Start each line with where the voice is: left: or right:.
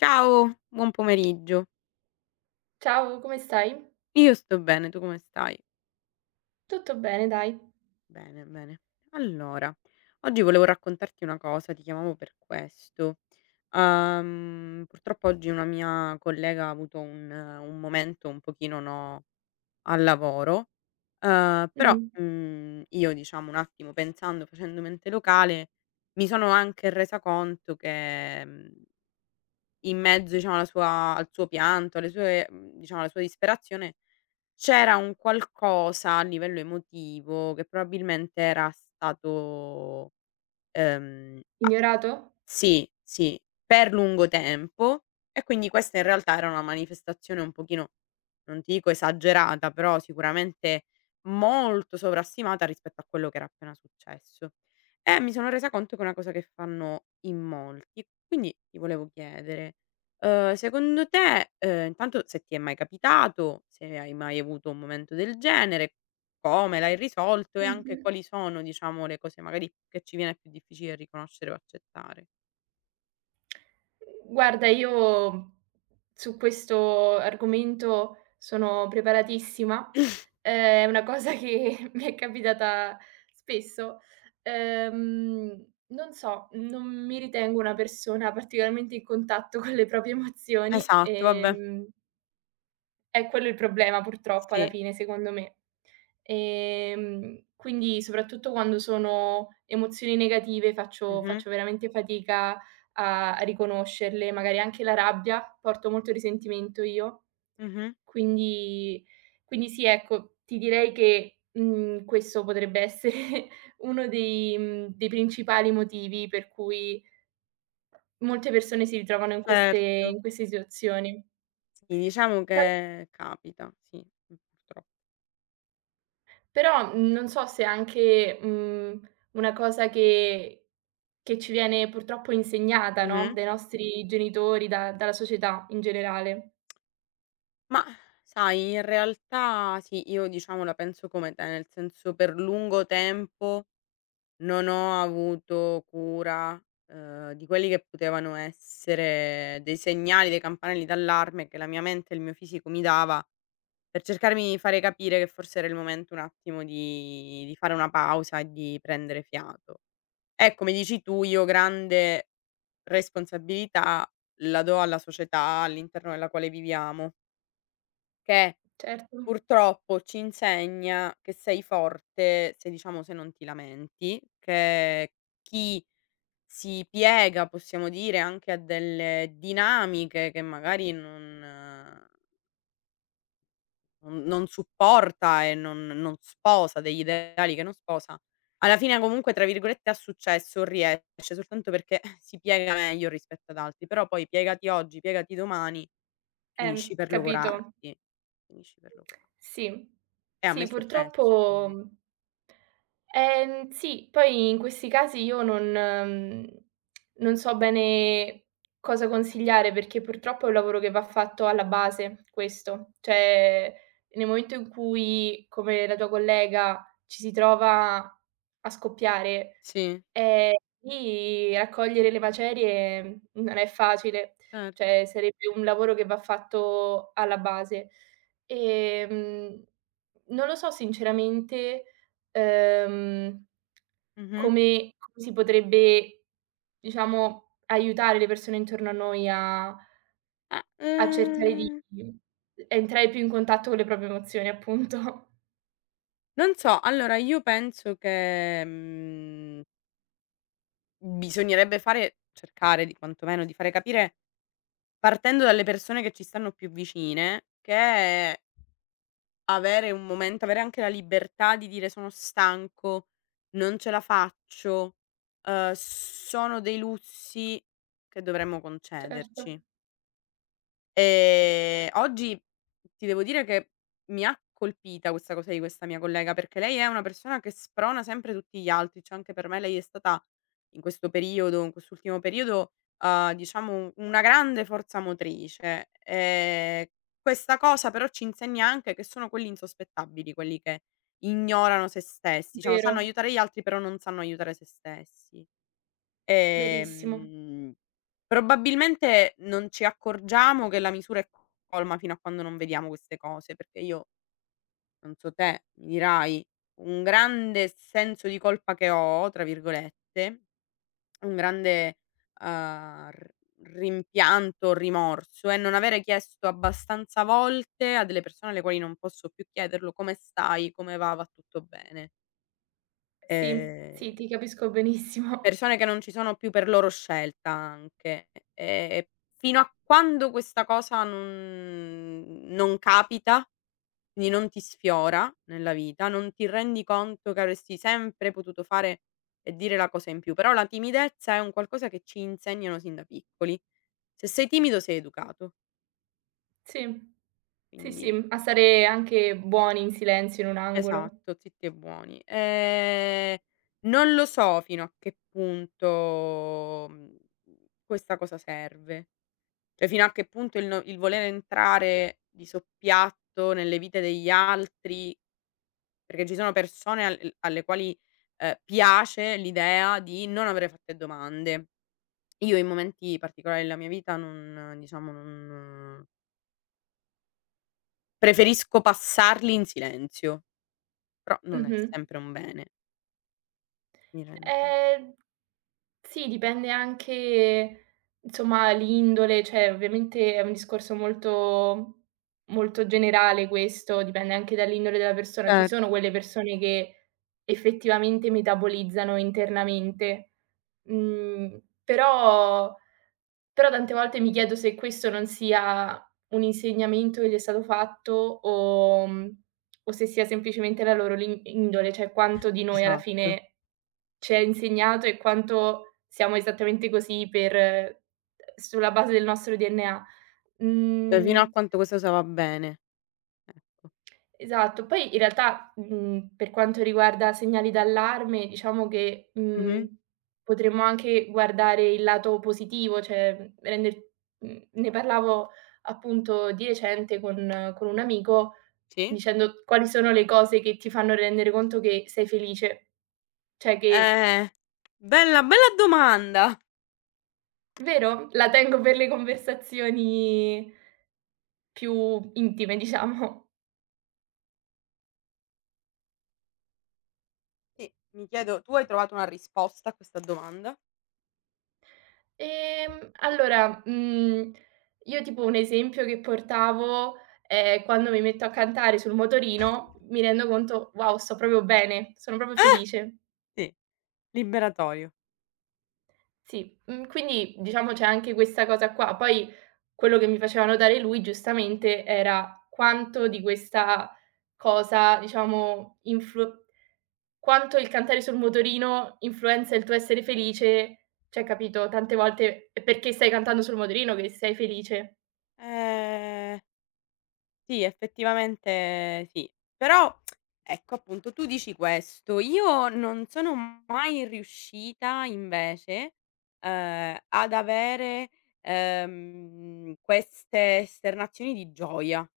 left: Ciao, buon pomeriggio.
right: Ciao, come stai?
left: Io sto bene, tu come stai?
right: Tutto bene, dai.
left: Bene, bene. Allora, oggi volevo raccontarti una cosa, ti chiamavo per questo. Purtroppo oggi una mia collega ha avuto un momento un pochino, no, al lavoro, però,
right: Mh.
left: io diciamo un attimo pensando, facendo mente locale, mi sono anche resa conto che, in mezzo diciamo alla sua al suo pianto, alle sue diciamo alla sua disperazione, c'era un qualcosa a livello emotivo che probabilmente era stato, a
right: Ignorato?
left: sì, sì, per lungo tempo, e quindi questa in realtà era una manifestazione un pochino, non ti dico esagerata, però sicuramente molto sovrastimata rispetto a quello che era appena successo. E mi sono resa conto che è una cosa che fanno in molti. Quindi ti volevo chiedere, secondo te, intanto se ti è mai capitato, se hai mai avuto un momento del genere, come l'hai risolto e anche
right: Mh-mh.
left: quali sono, diciamo, le cose magari che ci viene più difficile riconoscere o accettare?
right: Guarda, io su questo argomento sono preparatissima. È una cosa che mi è capitata spesso. Ehm, Non so, non mi ritengo una persona particolarmente in contatto con le proprie emozioni,
left: Esatto, vabbè,
right: è quello il problema purtroppo alla
left: sì.
right: fine, secondo me. Quindi soprattutto quando sono emozioni negative faccio
left: Mh-mh,
right: faccio veramente fatica a riconoscerle, magari anche la rabbia, porto molto risentimento io,
left: mh-mh,
right: quindi sì, ecco, ti direi che, questo potrebbe essere uno dei dei principali motivi per cui molte persone si ritrovano
left: certo.
right: in queste situazioni.
left: Sì, diciamo
right: Poi
left: che capita, sì, purtroppo.
right: Però, non so se è anche, una cosa che ci viene purtroppo insegnata, no,
left: Mh-mh.
right: dai nostri genitori, da dalla società in generale.
left: Ma sai, in realtà sì, io diciamo la penso come te, nel senso per lungo tempo non ho avuto cura, di quelli che potevano essere dei segnali, dei campanelli d'allarme che la mia mente e il mio fisico mi dava per cercarmi di fare capire che forse era il momento un attimo di fare una pausa e di prendere fiato. Come dici tu, io grande responsabilità la do alla società all'interno della quale viviamo, che
right: Certo.
left: purtroppo ci insegna che sei forte se diciamo se non ti lamenti, che chi si piega, possiamo dire, anche a delle dinamiche che magari non Mhmm, non supporta e non sposa, degli ideali che non sposa, alla fine comunque, tra virgolette, "ha successo", riesce soltanto perché si piega meglio rispetto ad altri, però poi piegati oggi, piegati domani, finisci per
right: Capito.
left: logorarti, finisci per logora
right: Sì.
left: e a me è
right: Sì,
left: successo,
right: purtroppo
left: quindi
right: sì, poi in questi casi io non non so bene cosa consigliare, perché purtroppo è un lavoro che va fatto alla base, questo. Cioè, nel momento in cui, come la tua collega, ci si trova a scoppiare.
left: sì,
right: Ehm, Lì raccogliere le macerie, non è facile,
left: cer
right: cioè sarebbe un lavoro che va fatto alla base. Ehm, Non lo so sinceramente, ehm,
left: mh-mh.
right: come si potrebbe, diciamo, aiutare le persone intorno a noi a
left: Ah,
right: a cercare di entrare più in contatto con le proprie emozioni, appunto.
left: non so, allora io penso che, bisognerebbe fare cercare di quantomeno di fare capire, partendo dalle persone che ci stanno più vicine, che è avere un momento avere anche la libertà di dire: "Sono stanco, non ce la faccio", sono dei lussi che dovremmo
right: Certo,
left: concederci. Oggi ti devo dire che mi ha colpita questa cosa di questa mia collega, perché lei è una persona che sprona sempre tutti gli altri, cioè anche per me lei è stata in questo periodo in quest'ultimo periodo, diciamo una grande forza motrice. Questa cosa però ci insegna anche che sono quelli insospettabili, quelli che ignorano se stessi, diciamo sanno
right: vero,
left: aiutare gli altri però non sanno aiutare se stessi.
right: verissimo.
left: Ehm, Probabilmente non ci accorgiamo che la misura è colma fino a quando non vediamo queste cose, perché io, non so te, mi dirai, un grande senso di colpa che ho, tra virgolette, un grande, r rimpianto, rimorso è non avere chiesto abbastanza volte a delle persone alle quali non posso più chiederlo: "Come stai? Come va? Va tutto bene?"
right: Sì,
left: Ehm
right: sì, ti capisco benissimo.
left: Persone che non ci sono più per loro scelta anche. Fino a quando questa cosa non capita, quindi non ti sfiora nella vita, non ti rendi conto che avresti sempre potuto fare e dire la cosa in più. Però la timidezza è un qualcosa che ci insegnano sin da piccoli. Se sei timido sei educato,
right: Sì. Sì, sì,
left: quindi
right: a stare anche buoni in silenzio in un angolo.
left: esatto, zitti e buoni. Non lo so fino a che punto, questa cosa serve. Cioè, fino a che punto il no il voler entrare di soppiatto nelle vite degli altri, perché ci sono persone al l alle quali, piace l'idea di non avere fatte domande. Io in momenti particolari della mia vita non diciamo, non preferisco passarli in silenzio, però non è
right: Mh-mh.
left: sempre un bene. Mi rendo con
right: Ehm, sì, dipende anche insomma l'indole, cioè ovviamente è un discorso molto generale questo, dipende anche dall'indole della persona. Ci
left: Cer
right: sono quelle persone che effettivamente metabolizzano internamente, però. Però tante volte mi chiedo se questo non sia un insegnamento che gli è stato fatto o o se sia semplicemente la loro lin indole, cioè quanto di noi alla
left: Esatto.
right: fine ci è insegnato e quanto siamo esattamente così per sulla base del nostro DNA.
left: Cioè, fino a
right: Mhmm
left: quanto questa cosa va bene, ecco.
right: Esatto, poi in realtà, per quanto riguarda segnali d'allarme, diciamo che,
left: Mh-mh.
right: potremmo anche guardare il lato positivo, cioè, ne parlavo appunto di recente con un amico,
left: Sì.
right: dicendo quali sono le cose che ti fanno rendere conto che sei felice. Cioè che
left: Eh, bella bella domanda!
right: vero? La tengo per le conversazioni più intime, diciamo.
left: Sì, mi chiedo, tu hai trovato una risposta a questa domanda?
right: Allora, io tipo un esempio che portavo è quando mi metto a cantare sul motorino, mi rendo conto: "Wow, sto proprio bene, sono proprio felice."
left: Sì, liberatorio.
right: Sì, quindi diciamo c'è anche questa cosa qua. Poi quello che mi faceva notare lui giustamente era quanto di questa cosa, diciamo, influ quanto il cantare sul motorino influenza il tuo essere felice, cioè capito, tante volte è perché stai cantando sul motorino che sei felice.
left: Ehm, sì, effettivamente sì. Però ecco, appunto, tu dici questo, io non sono mai riuscita invece, ad avere, queste esternazioni di gioia,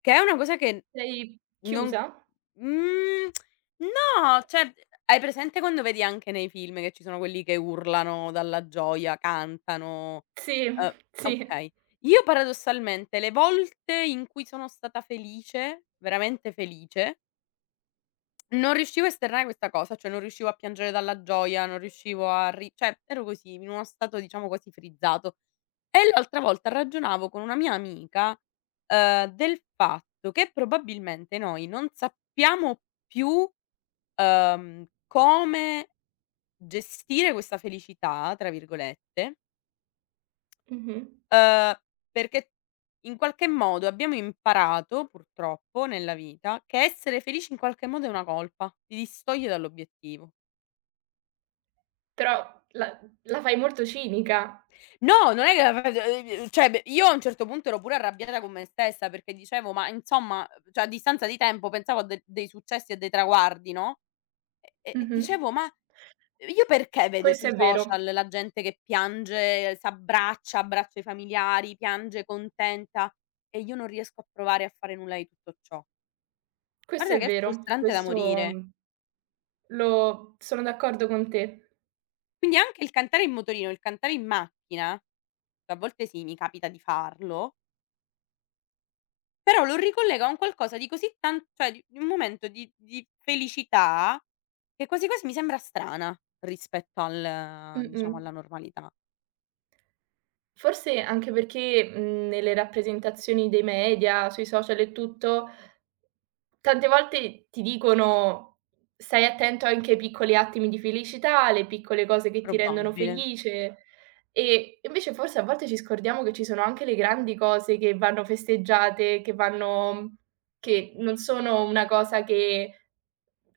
left: che è una cosa che
right: Sei
left: non
right: chiusa?
left: mhmm, no, cioè hai presente quando vedi anche nei film che ci sono quelli che urlano dalla gioia, cantano,
right: Sì,
left: uhm,
right: sì.
left: okay. Io paradossalmente le volte in cui sono stata felice, veramente felice, non riuscivo a esternare questa cosa, cioè non riuscivo a piangere dalla gioia, non riuscivo a ri cioè ero così, in uno stato diciamo quasi frizzato. E l'altra volta ragionavo con una mia amica, del fatto che probabilmente noi non sappiamo più, come gestire questa "felicità" tra virgolette,
right: Mh-mh.
left: uhm, perché in qualche modo abbiamo imparato, purtroppo, nella vita, che essere felici in qualche modo è una colpa, ti distoglie dall'obiettivo.
right: Però la fai molto cinica.
left: No, non è che la fa cioè beh, io a un certo punto ero pure arrabbiata con me stessa perché dicevo: "Ma insomma", cioè a distanza di tempo pensavo a de dei successi e dei traguardi, no, e
right: Mh-mh.
left: dicevo: "Ma io perché vedo
right: Questo
left: sui
right: è
left: social
right: vero,
left: la gente che piange, s'abbraccia, abbraccia i familiari, piange contenta e io non riesco a provare a fare nulla di tutto ciò?"
right: questo
left: Guarda
right: è
left: che è
right: vero,
left: frustrante da
right: questo
left: morire.
right: mhmm, lo sono d'accordo con te.
left: Quindi anche il cantare in motorino, il cantare in macchina, che a volte sì, mi capita di farlo. Però lo ricollega a un qualcosa di così tan cioè di un momento di felicità, che quasi quasi mi sembra strana rispetto al
right: Mh-mh.
left: diciamo alla normalità.
right: Forse anche perché, nelle rappresentazioni dei media, sui social e tutto, tante volte ti dicono: "Stai attento anche ai piccoli attimi di felicità, alle piccole cose che ti rendono
left: Probabile.
right: felice", e invece forse a volte ci scordiamo che ci sono anche le grandi cose che vanno festeggiate, che non sono una cosa che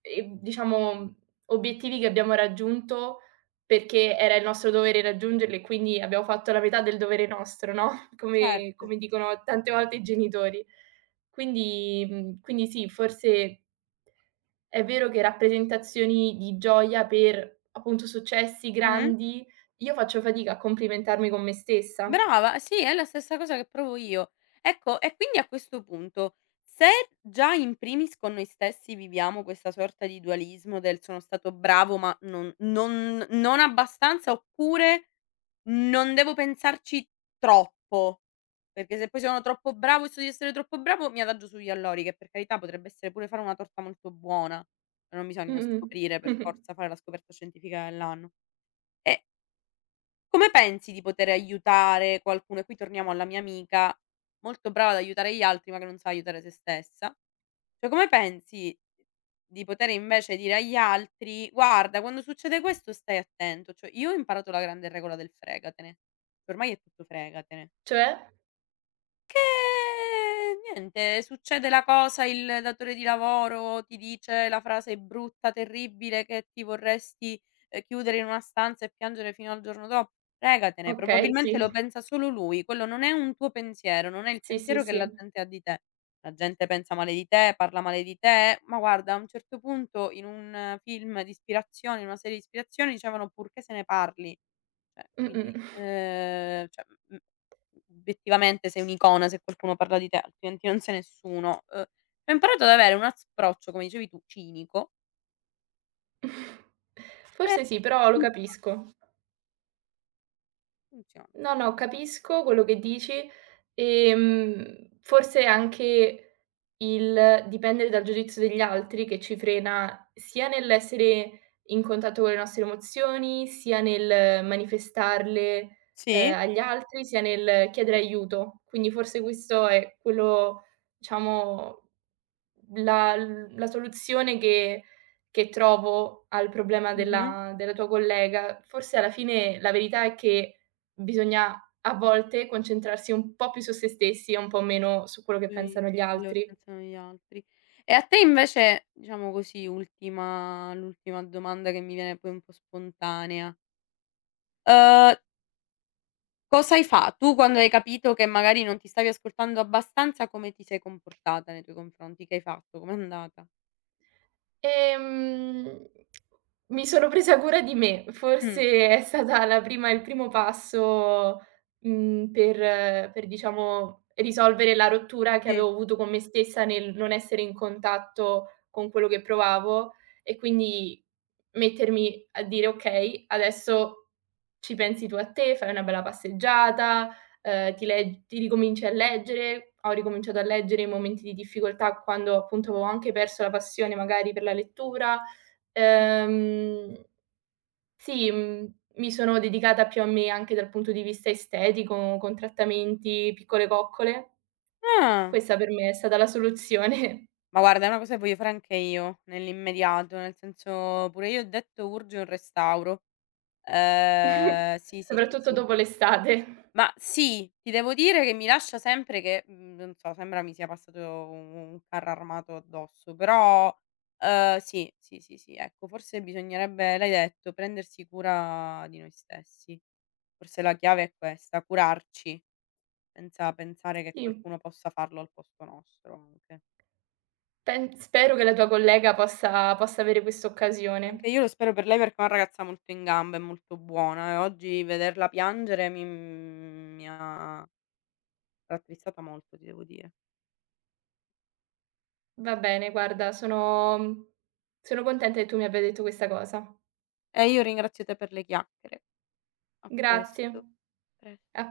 right: diciamo, obiettivi che abbiamo raggiunto perché era il nostro dovere raggiungerli e quindi abbiamo fatto la metà del dovere nostro, no, come
left: Certo.
right: come dicono tante volte i genitori. Quindi sì, forse è vero che rappresentazioni di gioia per, appunto, successi
left: Mh-mh.
right: grandi, io faccio fatica a complimentarmi con me stessa.
left: Brava, sì, è la stessa cosa che provo io. Ecco, e quindi a questo punto, se già in primis con noi stessi viviamo questa sorta di dualismo del: "Sono stato bravo ma non abbastanza" oppure: "Non devo pensarci troppo." Perché se poi sono troppo bravo e so di essere troppo bravo, mi adagio sugli allori, che per carità potrebbe essere pure fare una torta molto buona. Non bisogna
right: Mh-mh.
left: scoprire per forza, fare la scoperta scientifica dell'anno. E come pensi di poter aiutare qualcuno? E qui torniamo alla mia amica, molto brava ad aiutare gli altri, ma che non sa aiutare se stessa. Cioè, come pensi di poter invece dire agli altri: "Guarda, quando succede questo stai attento." Cioè, io ho imparato la grande regola del fregatene. Ormai è tutto fregatene.
right: Cioè?
left: Che niente, succede la cosa, il datore di lavoro ti dice la frase brutta, terribile che ti vorresti, chiudere in una stanza e piangere fino al giorno dopo. Fregatene,
right: Okay,
left: probabilmente
right: sì.
left: lo pensa solo lui, quello non è un tuo pensiero, non è il
right: Sì, sì,
left: pensiero che
right: sì.
left: la gente ha di te. La gente pensa male di te, parla male di te, ma guarda, a un certo punto in un film di ispirazione, in una serie di ispirazione dicevano: "Purché se ne parli". Cioè quindi,
right: Mh-mh.
left: cioè. Mhmm Obiettivamente sei un'icona se qualcuno parla di te, altrimenti non sei nessuno. Ho imparato ad avere un approccio, come dicevi tu, cinico e
right: Forse sì, però lo capisco.
left: funziona.
right: No, no, capisco quello che dici, forse anche il dipendere dal giudizio degli altri che ci frena sia nell'essere in contatto con le nostre emozioni, sia nel manifestarle,
left: Sì?
right: agli altri, sia nel chiedere aiuto. Quindi forse questo è quello, diciamo, la soluzione che trovo al problema
left: Mh-mh.
right: della tua collega. Forse alla fine la verità è che bisogna a volte concentrarsi un po' più su se stessi e un po' meno su quello che
left: Sì,
right: pensano gli
left: quello che
right: altri.
left: pensano gli altri. E a te invece, diciamo così, ultima l'ultima domanda che mi viene poi un po' spontanea, uhm, cosa hai fa tu quando hai capito che magari non ti stavi ascoltando abbastanza, come ti sei comportata nei tuoi confronti? Che hai fatto? Com'è andata?
right: Ehm, Mi sono presa cura di me,
left: Mh,
right: forse è stata la prima il primo passo, per diciamo risolvere la rottura che
left: sì.
right: avevo avuto con me stessa nel non essere in contatto con quello che provavo e quindi mettermi a dire: "Okay, adesso ci pensi tu a te, fai una bella passeggiata, ti ricominci a leggere." Ho ricominciato a leggere in momenti di difficoltà, quando appunto avevo anche perso la passione magari per la lettura.
left: Mh.
right: Ehm, sì, mi sono dedicata più a me anche dal punto di vista estetico, con trattamenti, piccole coccole.
left: Ah.
right: Questa per me è stata la soluzione,
left: Ma guarda, è una cosa che voglio fare anche io, nell'immediato, nel senso pure io ho detto: "Urge un restauro". Sì, sì, sì,
right: soprattutto
left: sì.
right: dopo l'estate.
left: Ma sì, ti devo dire che mi lascia sempre che, non so, sembra mi sia passato un carro armato addosso, però, sì, sì, sì, sì, ecco, forse bisognerebbe, l'hai detto, prendersi cura di noi stessi. Forse la chiave è questa, curarci, senza pensare che
right: Sì,
left: qualcuno possa farlo al posto nostro anche.
right: pen spero che la tua collega possa avere quest'occasione.
left: Anche io lo spero per lei perché è una ragazza molto in gamba e molto buona e oggi vederla piangere mi ha rattristata molto, ti devo dire.
right: Va bene, guarda, sono contenta che tu mi abbia detto questa cosa.
left: E io ringrazio te per le chiacchiere. A
right: Grazie,
left: presto. Pres
right: a